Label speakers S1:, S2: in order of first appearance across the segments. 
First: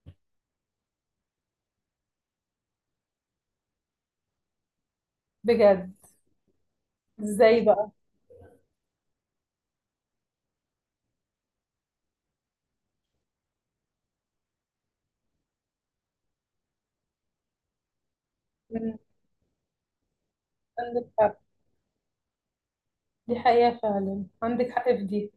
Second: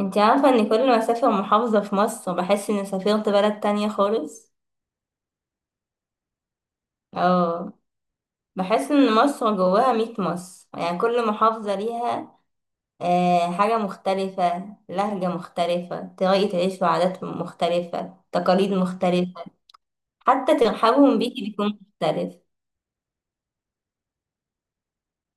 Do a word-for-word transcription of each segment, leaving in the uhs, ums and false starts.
S1: انت عارفة ان كل ما اسافر محافظة في مصر بحس اني سافرت بلد تانية خالص.
S2: بجد. ازاي
S1: اه.
S2: بقى؟
S1: بحس ان مصر جواها ميت مصر، يعني كل محافظة ليها آه حاجة مختلفة، لهجة مختلفة، طريقة عيش وعادات مختلفة، تقاليد
S2: مم.
S1: مختلفة. حتى
S2: عندك
S1: ترحابهم
S2: حق.
S1: بيكي بيكون مختلف.
S2: دي حقيقة فعلا، عندك حق في دي.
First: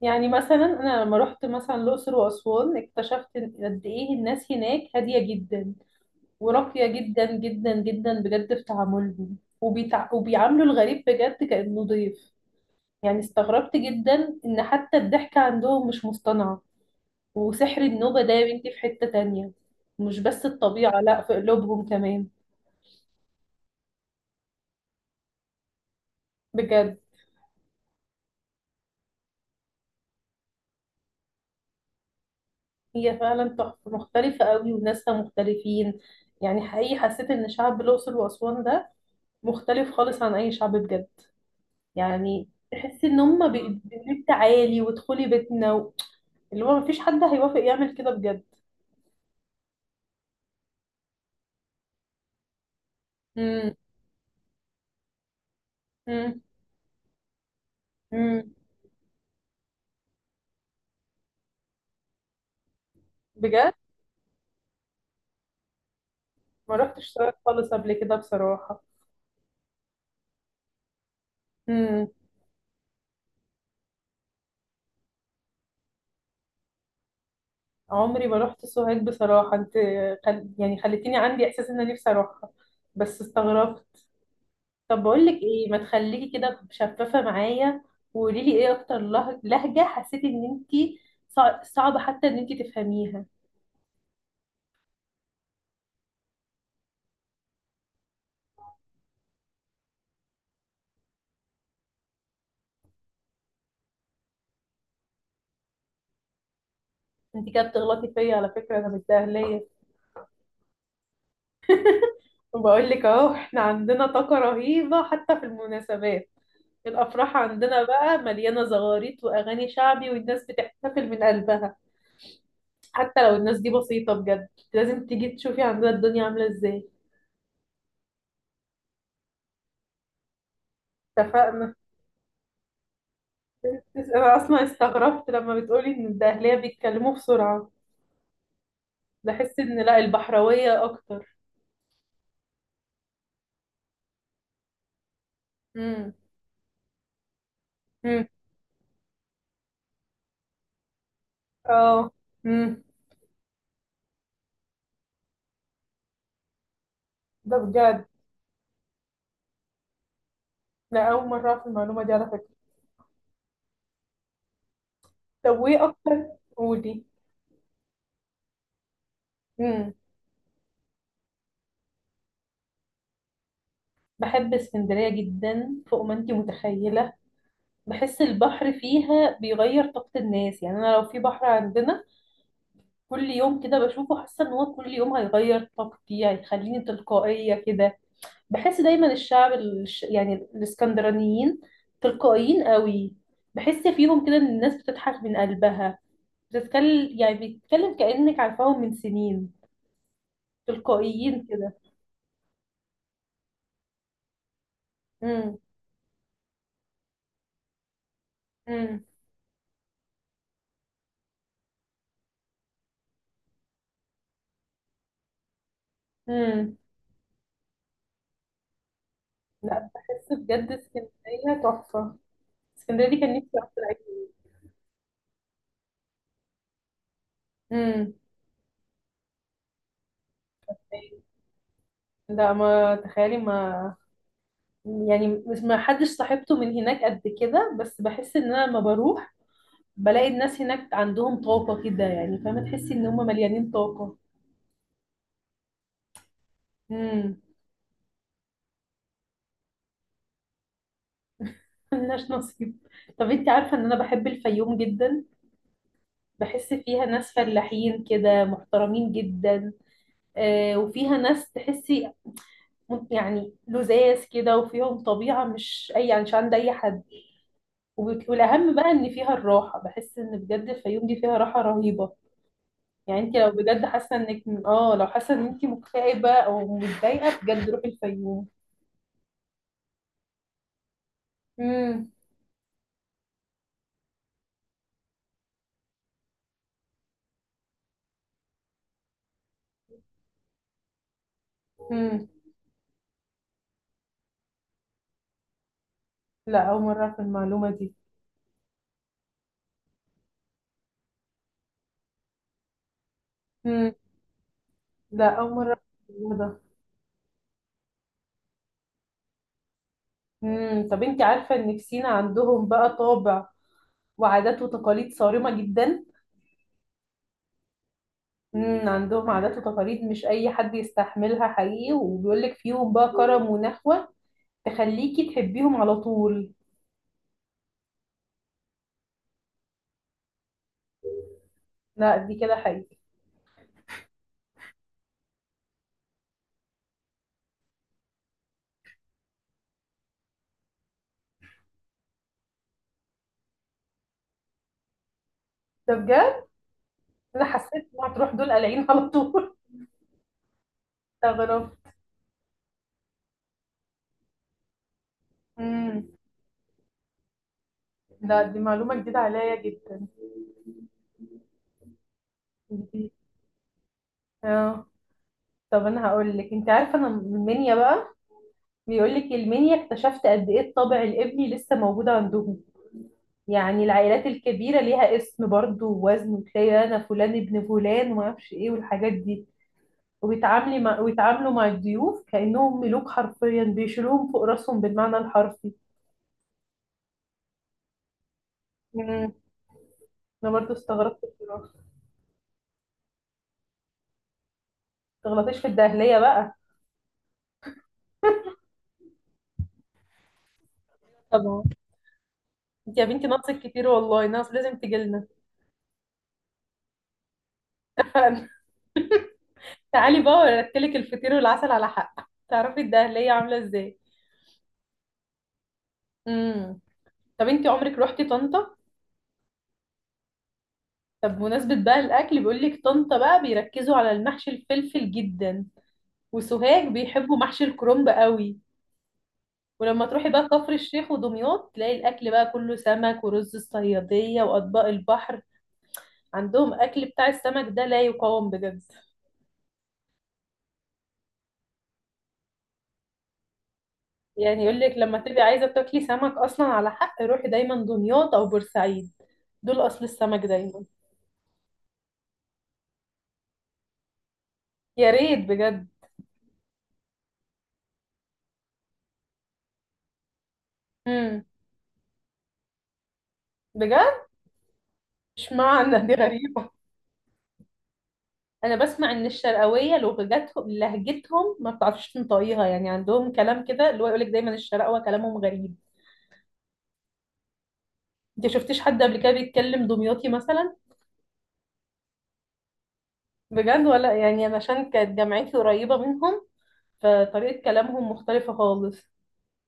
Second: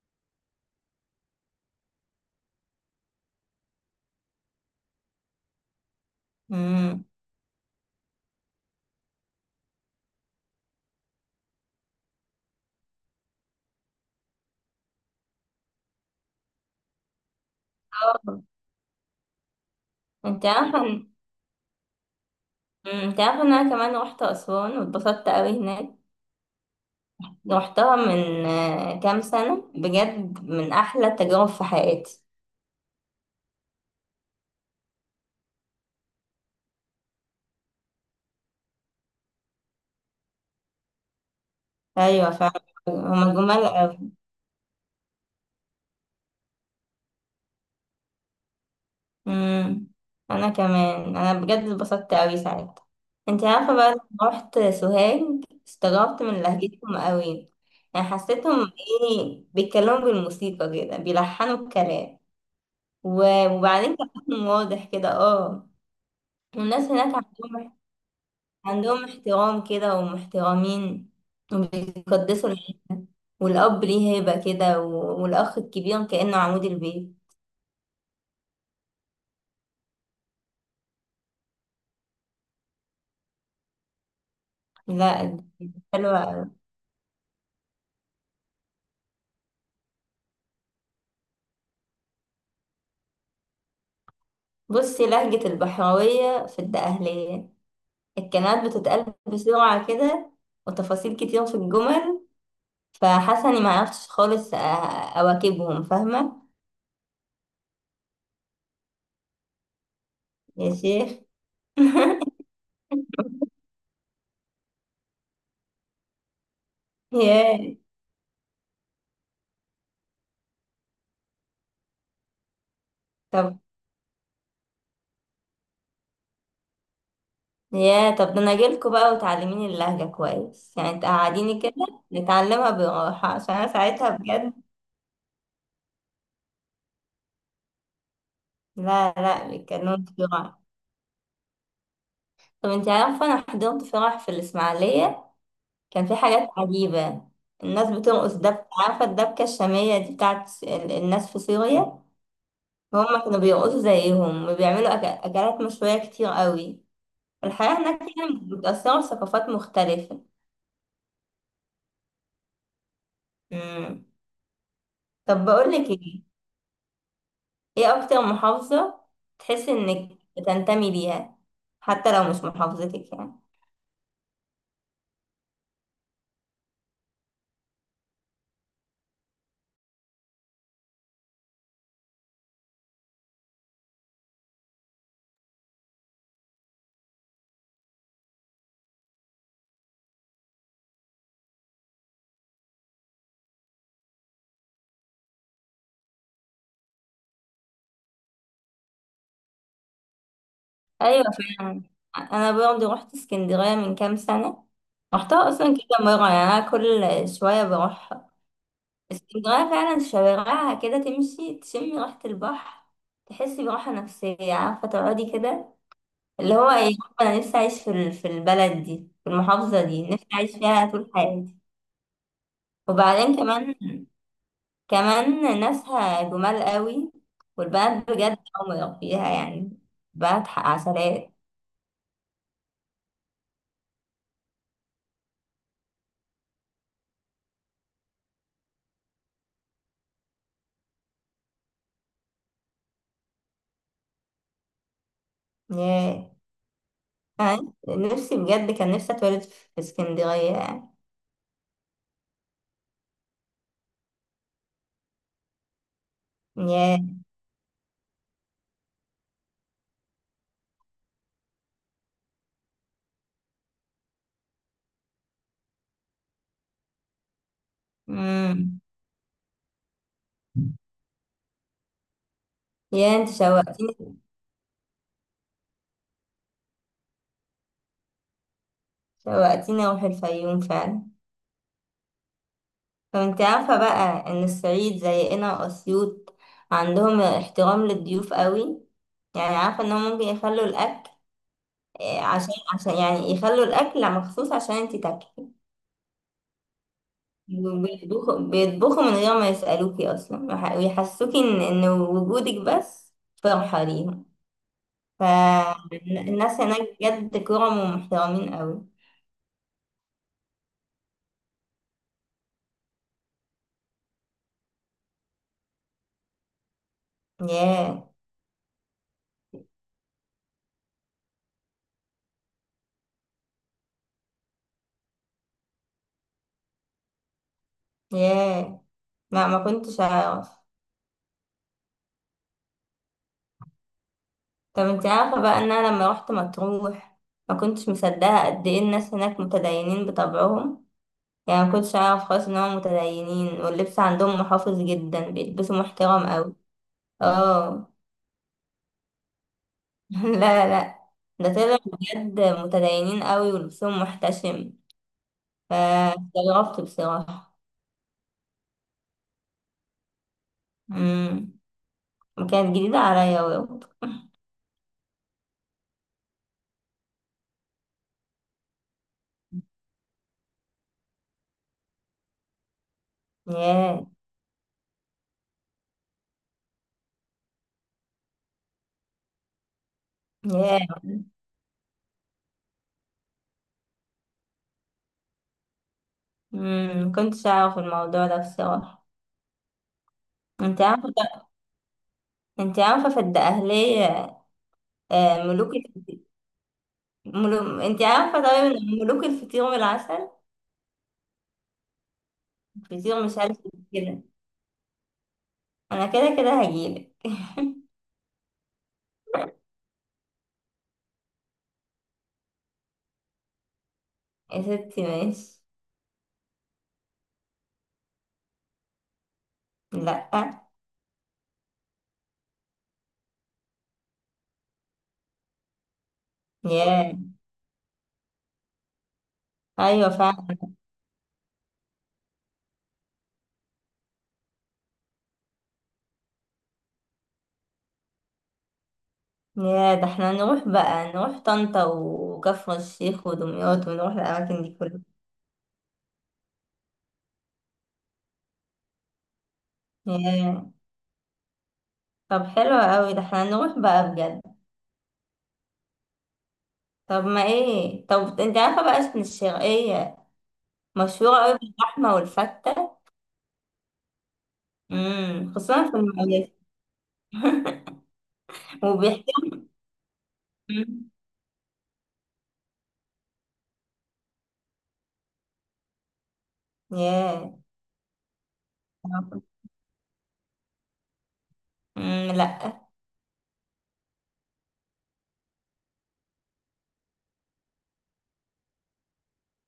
S2: يعني مثلا أنا لما رحت مثلا الأقصر وأسوان اكتشفت إن- قد إيه الناس هناك هادية جدا وراقية
S1: امم.
S2: جدا جدا جدا بجد في تعاملهم وبيتع... وبيعاملوا الغريب بجد كأنه ضيف. يعني استغربت جدا ان حتى الضحكة عندهم مش مصطنعة. وسحر النوبة ده
S1: اه.
S2: يا بنتي في حتة تانية. مش بس
S1: انت عارفة
S2: الطبيعة،
S1: ان-
S2: لا، في قلوبهم كمان.
S1: مم، انت عارفة ان انا كمان رحت اسوان واتبسطت قوي هناك.
S2: بجد.
S1: رحتها من آه، كام سنة، بجد من احلى التجارب في حياتي.
S2: هي فعلا تحفة مختلفة قوي وناسها مختلفين. يعني حقيقي حسيت ان شعب الأقصر وأسوان ده مختلف خالص عن أي شعب بجد.
S1: ايوه
S2: يعني
S1: فعلا.
S2: تحسي ان
S1: هما
S2: هما
S1: جمال
S2: بيقولك
S1: قوي.
S2: تعالي وادخلي بيتنا و... اللي هو مفيش حد هيوافق يعمل كده بجد.
S1: امم. انا كمان انا بجد اتبسطت قوي ساعتها. انت
S2: امم.
S1: عارفه بقى لما رحت سوهاج، استغربت من لهجتهم قوي. يعني
S2: امم.
S1: حسيتهم ايه، بيتكلموا بالموسيقى كده، بيلحنوا الكلام. و-
S2: بجد.
S1: وبعدين كلامهم واضح كده، اه.
S2: ما
S1: والناس
S2: رحتش
S1: هناك
S2: سوهاج خالص
S1: عندهم
S2: قبل كده بصراحة.
S1: عندهم احترام كده ومحترمين.
S2: مم.
S1: وبيقدسوا الح- والاب ليه هيبه كده و- والاخ الكبير كانه عمود البيت.
S2: عمري ما رحت سوهاج بصراحة انت. خل... يعني خليتيني عندي احساس ان انا نفسي اروحها. بس استغربت. طب بقول لك
S1: لا،
S2: ايه، ما تخليكي
S1: حلوه.
S2: كده شفافة معايا. وقولي لي ايه اكتر له- لهجة حسيتي ان انت صع... صعبة حتى ان انت تفهميها.
S1: بصي، لهجة البحراوية في الدقهلية، الكلمات بتتقال بسرعة كده، وتفاصيل كتير في الجمل، فحاسة إني معرفتش خالص أ- أواكبهم، فاهمة؟
S2: انت كده بتغلطي فيا على فكرة، انا مش دهلية.
S1: يا شيخ.
S2: وبقول لك اهو، احنا عندنا طاقة رهيبة حتى في المناسبات. الافراح
S1: ياه
S2: عندنا بقى مليانة زغاريت واغاني شعبي، والناس بتحتفل من قلبها. حتى لو الناس
S1: طب
S2: دي بسيطة، بجد لازم تيجي تشوفي عندنا الدنيا عاملة ازاي.
S1: ياه طب ده أنا أجيلكوا بقى وتعلميني اللهجة كويس، يعني تقعديني كده
S2: اتفقنا.
S1: نتعلمها براحة، عشان أنا ساعتها
S2: انا
S1: بجد.
S2: اصلا استغربت لما بتقولي ان الدهلية بيتكلموا بسرعة.
S1: لا لا،
S2: بحس ان
S1: بيتكلموا
S2: لا،
S1: بسرعة.
S2: البحراوية اكتر.
S1: طب انتي عارفة، أنا حضرت فرح في الإسماعيلية، كان
S2: امم.
S1: في حاجات عجيبة. الناس
S2: امم.
S1: بترقص دبكة، عارفة الدبكة الشامية دي بتاعت ال- الناس في سوريا.
S2: اه. امم.
S1: هما كانوا بيرقصوا زيهم، وبيعملوا أك- أكلات مشوية كتير قوي.
S2: ده
S1: الحياة هناك
S2: بجد.
S1: يعني متأثرة بثقافات مختلفة.
S2: لا، اول مرة اعرف المعلومة دي على فكرة.
S1: مم. طب
S2: طب وايه
S1: بقولك
S2: اكتر؟
S1: ايه،
S2: قولي.
S1: ايه أكتر محافظة تحس
S2: امم.
S1: إنك بتنتمي ليها، حتى لو مش محافظتك يعني؟
S2: بحب اسكندرية جدا، فوق ما انتي متخيلة. بحس البحر فيها بيغير طاقة الناس. يعني انا لو في بحر عندنا كل يوم كده بشوفه، حاسه ان هو كل يوم هيغير طاقتي، هيخليني تلقائيه كده. بحس دايما الشعب الش... يعني الاسكندرانيين تلقائيين قوي. بحس فيهم كده ان الناس بتضحك من قلبها. بتتكلم، يعني بتتكلم كأنك عارفاهم من سنين،
S1: أيوة
S2: تلقائيين كده.
S1: فعلا. أنا برضه رحت اسكندرية من كام سنة، رحتها
S2: امم.
S1: أصلا كده مرة، يعني أنا كل شوية بروح.
S2: امم.
S1: اسكندرية فعلا شوارعها كده تمشي تشمي ريحة البحر، تحسي براحة نفسية، عارفة تقعدي كده. اللي هو
S2: امم.
S1: ايه، أنا نفسي أعيش في ال- في البلد دي، في المحافظة
S2: لا
S1: دي نفسي
S2: بحس
S1: أعيش
S2: بجد
S1: فيها طول حياتي.
S2: اسكندريه تحفه. اسكندريه دي
S1: وبعدين
S2: كان نفسي اروح
S1: كمان
S2: العيد.
S1: كمان ناسها جمال قوي. والبنات
S2: امم.
S1: بجد عمر فيها يعني، بنات ح- عسلات.
S2: لا ما تخيلي. ما يعني مش ما حدش صاحبته من هناك قد كده، بس بحس ان انا لما بروح بلاقي الناس هناك عندهم طاقة كده، يعني فاهمة، تحسي ان هم مليانين طاقة.
S1: ياه.
S2: امم.
S1: أنا نفسي بجد، كان نفسي أتولد في اسكندرية يعني.
S2: ملناش نصيب. طب انت عارفة ان انا بحب الفيوم جدا. بحس فيها
S1: ياه.
S2: ناس فلاحين كده، محترمين جدا. آه وفيها ناس تحسي م- يعني لذاذ كده، وفيهم طبيعة مش اي يعني مش عند اي حد. وب- والاهم
S1: مم.
S2: بقى ان فيها الراحة. بحس ان بجد الفيوم دي فيها راحة رهيبة.
S1: ياه
S2: يعني
S1: انت
S2: انت لو بجد حاسه
S1: شوقتيني.
S2: انك اه لو حاسه ان انت مكتئبه او متضايقه بجد روحي الفيوم.
S1: شوقتيني أروح الفيوم فعلا.
S2: امم.
S1: طب انت عارفة بقى ان الصعيد زينا واسيوط، عندهم احترام للضيوف قوي، يعني عارفة انهم ممكن يخلوا الاكل، آه،
S2: امم.
S1: عشان عشان يعني يخلوا الاكل مخصوص عشان انت تاكلي.
S2: لا، اول مره في المعلومه دي.
S1: وبيطبخوا بيطبخوا من غير ما يسألوكي اصلا، وح- ويحسوكي ان ان وجودك بس فرحة
S2: امم.
S1: ليهم.
S2: لا، اول مره في الموضوع ده.
S1: فالناس هناك بجد كرم ومحترمين قوي.
S2: امم. طب انت عارفه ان في سينا عندهم بقى طابع وعادات وتقاليد صارمه جدا.
S1: ياه.
S2: امم. عندهم عادات وتقاليد مش اي حد يستحملها حقيقي، وبيقول لك فيهم بقى كرم ونخوه تخليكي تحبيهم على طول.
S1: ياه، ما ما كنتش اعرف.
S2: لا دي كده حقيقي.
S1: طب انت عارفة بقى ان انا لما روحت مطروح، ما كنتش مصدقة قد ايه الناس هناك متدينين بطبعهم. يعني ما كنتش اعرف خالص ان هم متدينين، واللبس عندهم محافظ جدا، بيلبسوا
S2: ده
S1: محترم
S2: بجد.
S1: قوي.
S2: انا حسيت
S1: اه.
S2: ان هتروح دول قلعين على طول.
S1: لا لا. ده
S2: استغرب.
S1: طلع بجد متدينين قوي ولبسهم محتشم،
S2: امم.
S1: فاستغربت بصراحة.
S2: لا دي معلومة جديدة عليا جدا.
S1: امم. وكانت جديدة
S2: جديد.
S1: عليا برضه.
S2: اه. طب انا هقول لك، انت عارفة انا من المنيا بقى. بيقول لك المنيا، اكتشفت قد ايه الطابع الابني لسه موجود عندهم. يعني
S1: ياه
S2: العائلات الكبيرة ليها اسم برضو ووزن. وتلاقي انا فلان ابن فلان وما اعرفش ايه والحاجات دي. وبيتعاملي
S1: ياه.
S2: مع ويتعاملوا مع الضيوف كأنهم ملوك حرفيا، بيشيلوهم فوق راسهم بالمعنى الحرفي.
S1: امم ما كنتش اعرف الموضوع ده بصراحة.
S2: مم. انا برضو
S1: انت عارفة
S2: استغربت بصراحة. ما
S1: انت عارفة في الدقهلية، آه،
S2: تغلطيش في
S1: ملوك.
S2: الدهلية بقى.
S1: ملو... انت عارفة طيب ان ملوك الفطير والعسل،
S2: طبعا. انت يا
S1: فطير
S2: بنتي
S1: مش عارف
S2: ناقصك
S1: إيه
S2: كتير
S1: كده.
S2: والله، ناقص لازم تجيلنا.
S1: انا كده كده هجيلك.
S2: تعالي بقى ورتلك الفطير والعسل على حق تعرفي الدهلية عاملة ازاي.
S1: يا ستي ماشي.
S2: امم. طب انتي عمرك روحتي طنطا؟
S1: لا.
S2: طب بمناسبة بقى الأكل، بيقولك طنطا بقى بيركزوا على المحشي الفلفل جدا، وسوهاج
S1: ياه.
S2: بيحبوا محشي الكرنب قوي. ولما
S1: ايوه
S2: تروحي بقى
S1: فعلا.
S2: كفر الشيخ ودمياط تلاقي الأكل بقى كله سمك ورز الصيادية وأطباق البحر. عندهم أكل بتاع السمك ده لا يقاوم بجد.
S1: ياه ده احنا نروح بقى، نروح طنطا وكفر الشيخ ودمياط، ونروح الاماكن
S2: يعني
S1: دي
S2: يقولك
S1: كلها.
S2: لما تبقي عايزة تاكلي سمك أصلا، على حق روحي دايما دمياط أو بورسعيد. دول أصل السمك
S1: ياه.
S2: دايما.
S1: طب حلو قوي، ده احنا نروح بقى بجد.
S2: يا ريت بجد.
S1: طب ما ايه طب انت عارفه بقى اسم الشرقيه، مشهوره
S2: امم.
S1: قوي باللحمه والفته.
S2: بجد.
S1: امم خصوصا في
S2: اشمعنى دي
S1: المقاييس.
S2: غريبة. انا بسمع ان
S1: وبيحكي.
S2: الشرقاوية لغتهم
S1: مم.
S2: لهجتهم ما بتعرفش تنطقيها. يعني عندهم كلام كده اللي هو يقولك دايما الشرقاوة كلامهم غريب.
S1: ياه.
S2: انت شفتيش حد قبل كده بيتكلم دمياطي مثلا؟
S1: مم، لا.
S2: بجد ولا؟ يعني انا عشان كانت جامعتي قريبة منهم فطريقة كلامهم مختلفة خالص.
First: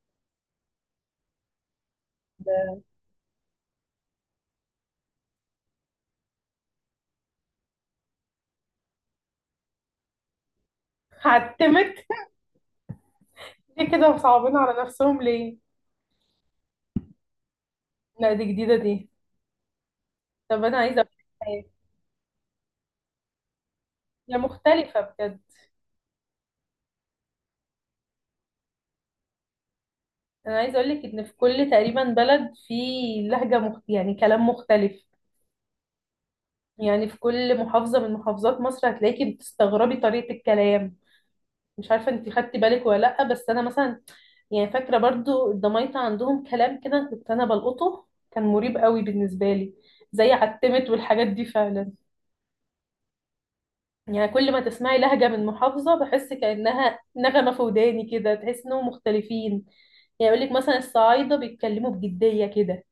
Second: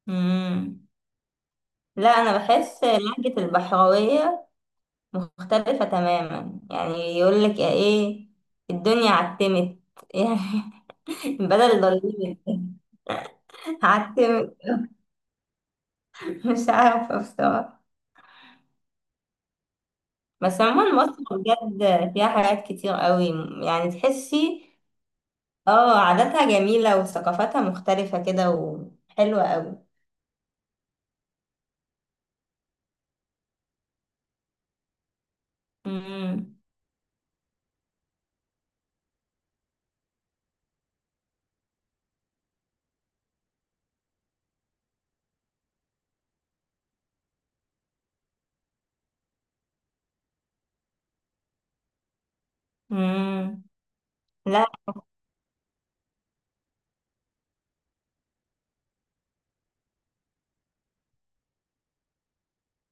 S1: مم. لا انا
S2: ده
S1: بحس لهجة البحراوية مختلفة تماما، يعني يقول لك ايه، الدنيا عتمت. يعني بدل
S2: هعتمك؟
S1: ضلمت،
S2: ليه كده مصعبين
S1: عتمت.
S2: على نفسهم؟ ليه؟
S1: مش عارفة بصراحة.
S2: لا دي جديدة دي.
S1: بس
S2: طب انا عايزة
S1: عموما مصر
S2: أعرف.
S1: بجد فيها حاجات كتير قوي، يعني
S2: هي
S1: تحسي
S2: مختلفة بجد.
S1: اه عاداتها جميلة وثقافتها مختلفة كده وحلوة قوي.
S2: انا عايزه اقول لك ان في كل تقريبا بلد في لهجه مخت... يعني كلام مختلف.
S1: مم.
S2: يعني في كل محافظه من محافظات مصر هتلاقيكي بتستغربي طريقه الكلام. مش عارفه انت خدتي بالك ولا لا، بس انا مثلا، يعني فاكره برضو الدمايطه عندهم كلام كده كنت انا بلقطه كان مريب قوي بالنسبه لي، زي عتمت والحاجات دي فعلا.
S1: مم.
S2: يعني كل ما
S1: لا.
S2: تسمعي لهجه من محافظه بحس كانها نغمه في وداني، كده تحس انهم مختلفين. يعني يقول لك مثلا الصعايده بيتكلموا بجديه كده.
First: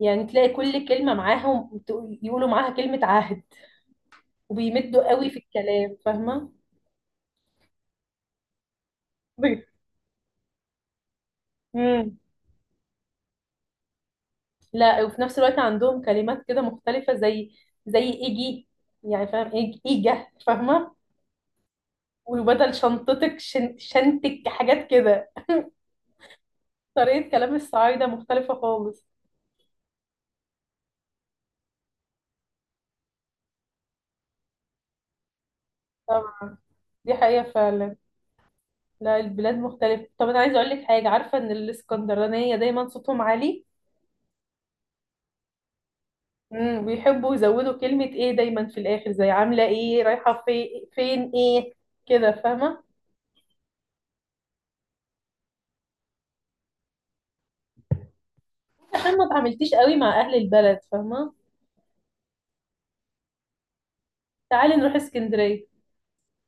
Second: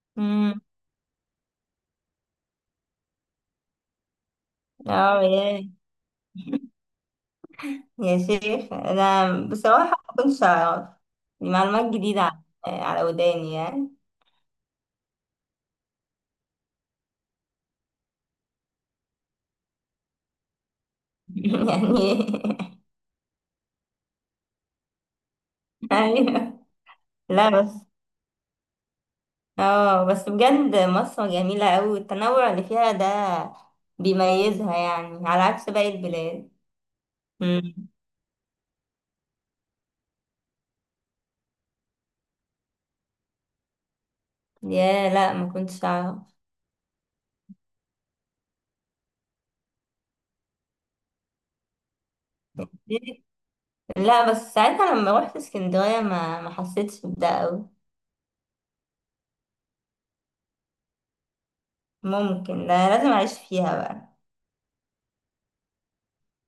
S2: يعني تلاقي
S1: مم.
S2: كل كلمة معاهم تقول- يقولوا معاها كلمة عهد. وبيمدوا قوي في
S1: اه.
S2: الكلام، فاهمة.
S1: يا شيخ، انا بصراحه ما كنتش اعرف، دي معلومات
S2: امم.
S1: جديده على على وداني يعني.
S2: لا، وفي نفس الوقت عندهم كلمات كده مختلفة، زي زي ايجي. يعني فاهم إيج- ايجا، فاهمة.
S1: يعني.
S2: وبدل شنطتك شن شنتك، حاجات كده.
S1: ايوه.
S2: طريقة
S1: لا
S2: كلام
S1: بس.
S2: الصعايدة مختلفة خالص.
S1: اه بس بجد مصر جميله قوي، والتنوع اللي فيها ده بيميزها، يعني على عكس باقي البلاد.
S2: طبعا. دي حقيقة
S1: مم.
S2: فعلا. لا البلاد مختلفة. طب أنا عايزة أقول لك حاجة، عارفة إن الإسكندرانية دايما صوتهم عالي.
S1: يا لا ما كنتش اعرف.
S2: امم. بيحبوا يزودوا كلمة ايه دايما في الآخر. زي عاملة ايه، رايحة في فين ايه كده، فاهمة.
S1: لا بس ساعتها لما روحت اسكندريه ما ما حسيتش بده قوي.
S2: عشان ما اتعاملتيش قوي مع أهل البلد، فاهمة.
S1: ممكن. لا لازم اعيش فيها بقى.
S2: تعالي نروح اسكندرية.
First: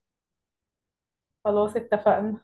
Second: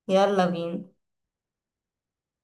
S1: يلا بينا.
S2: خلاص اتفقنا.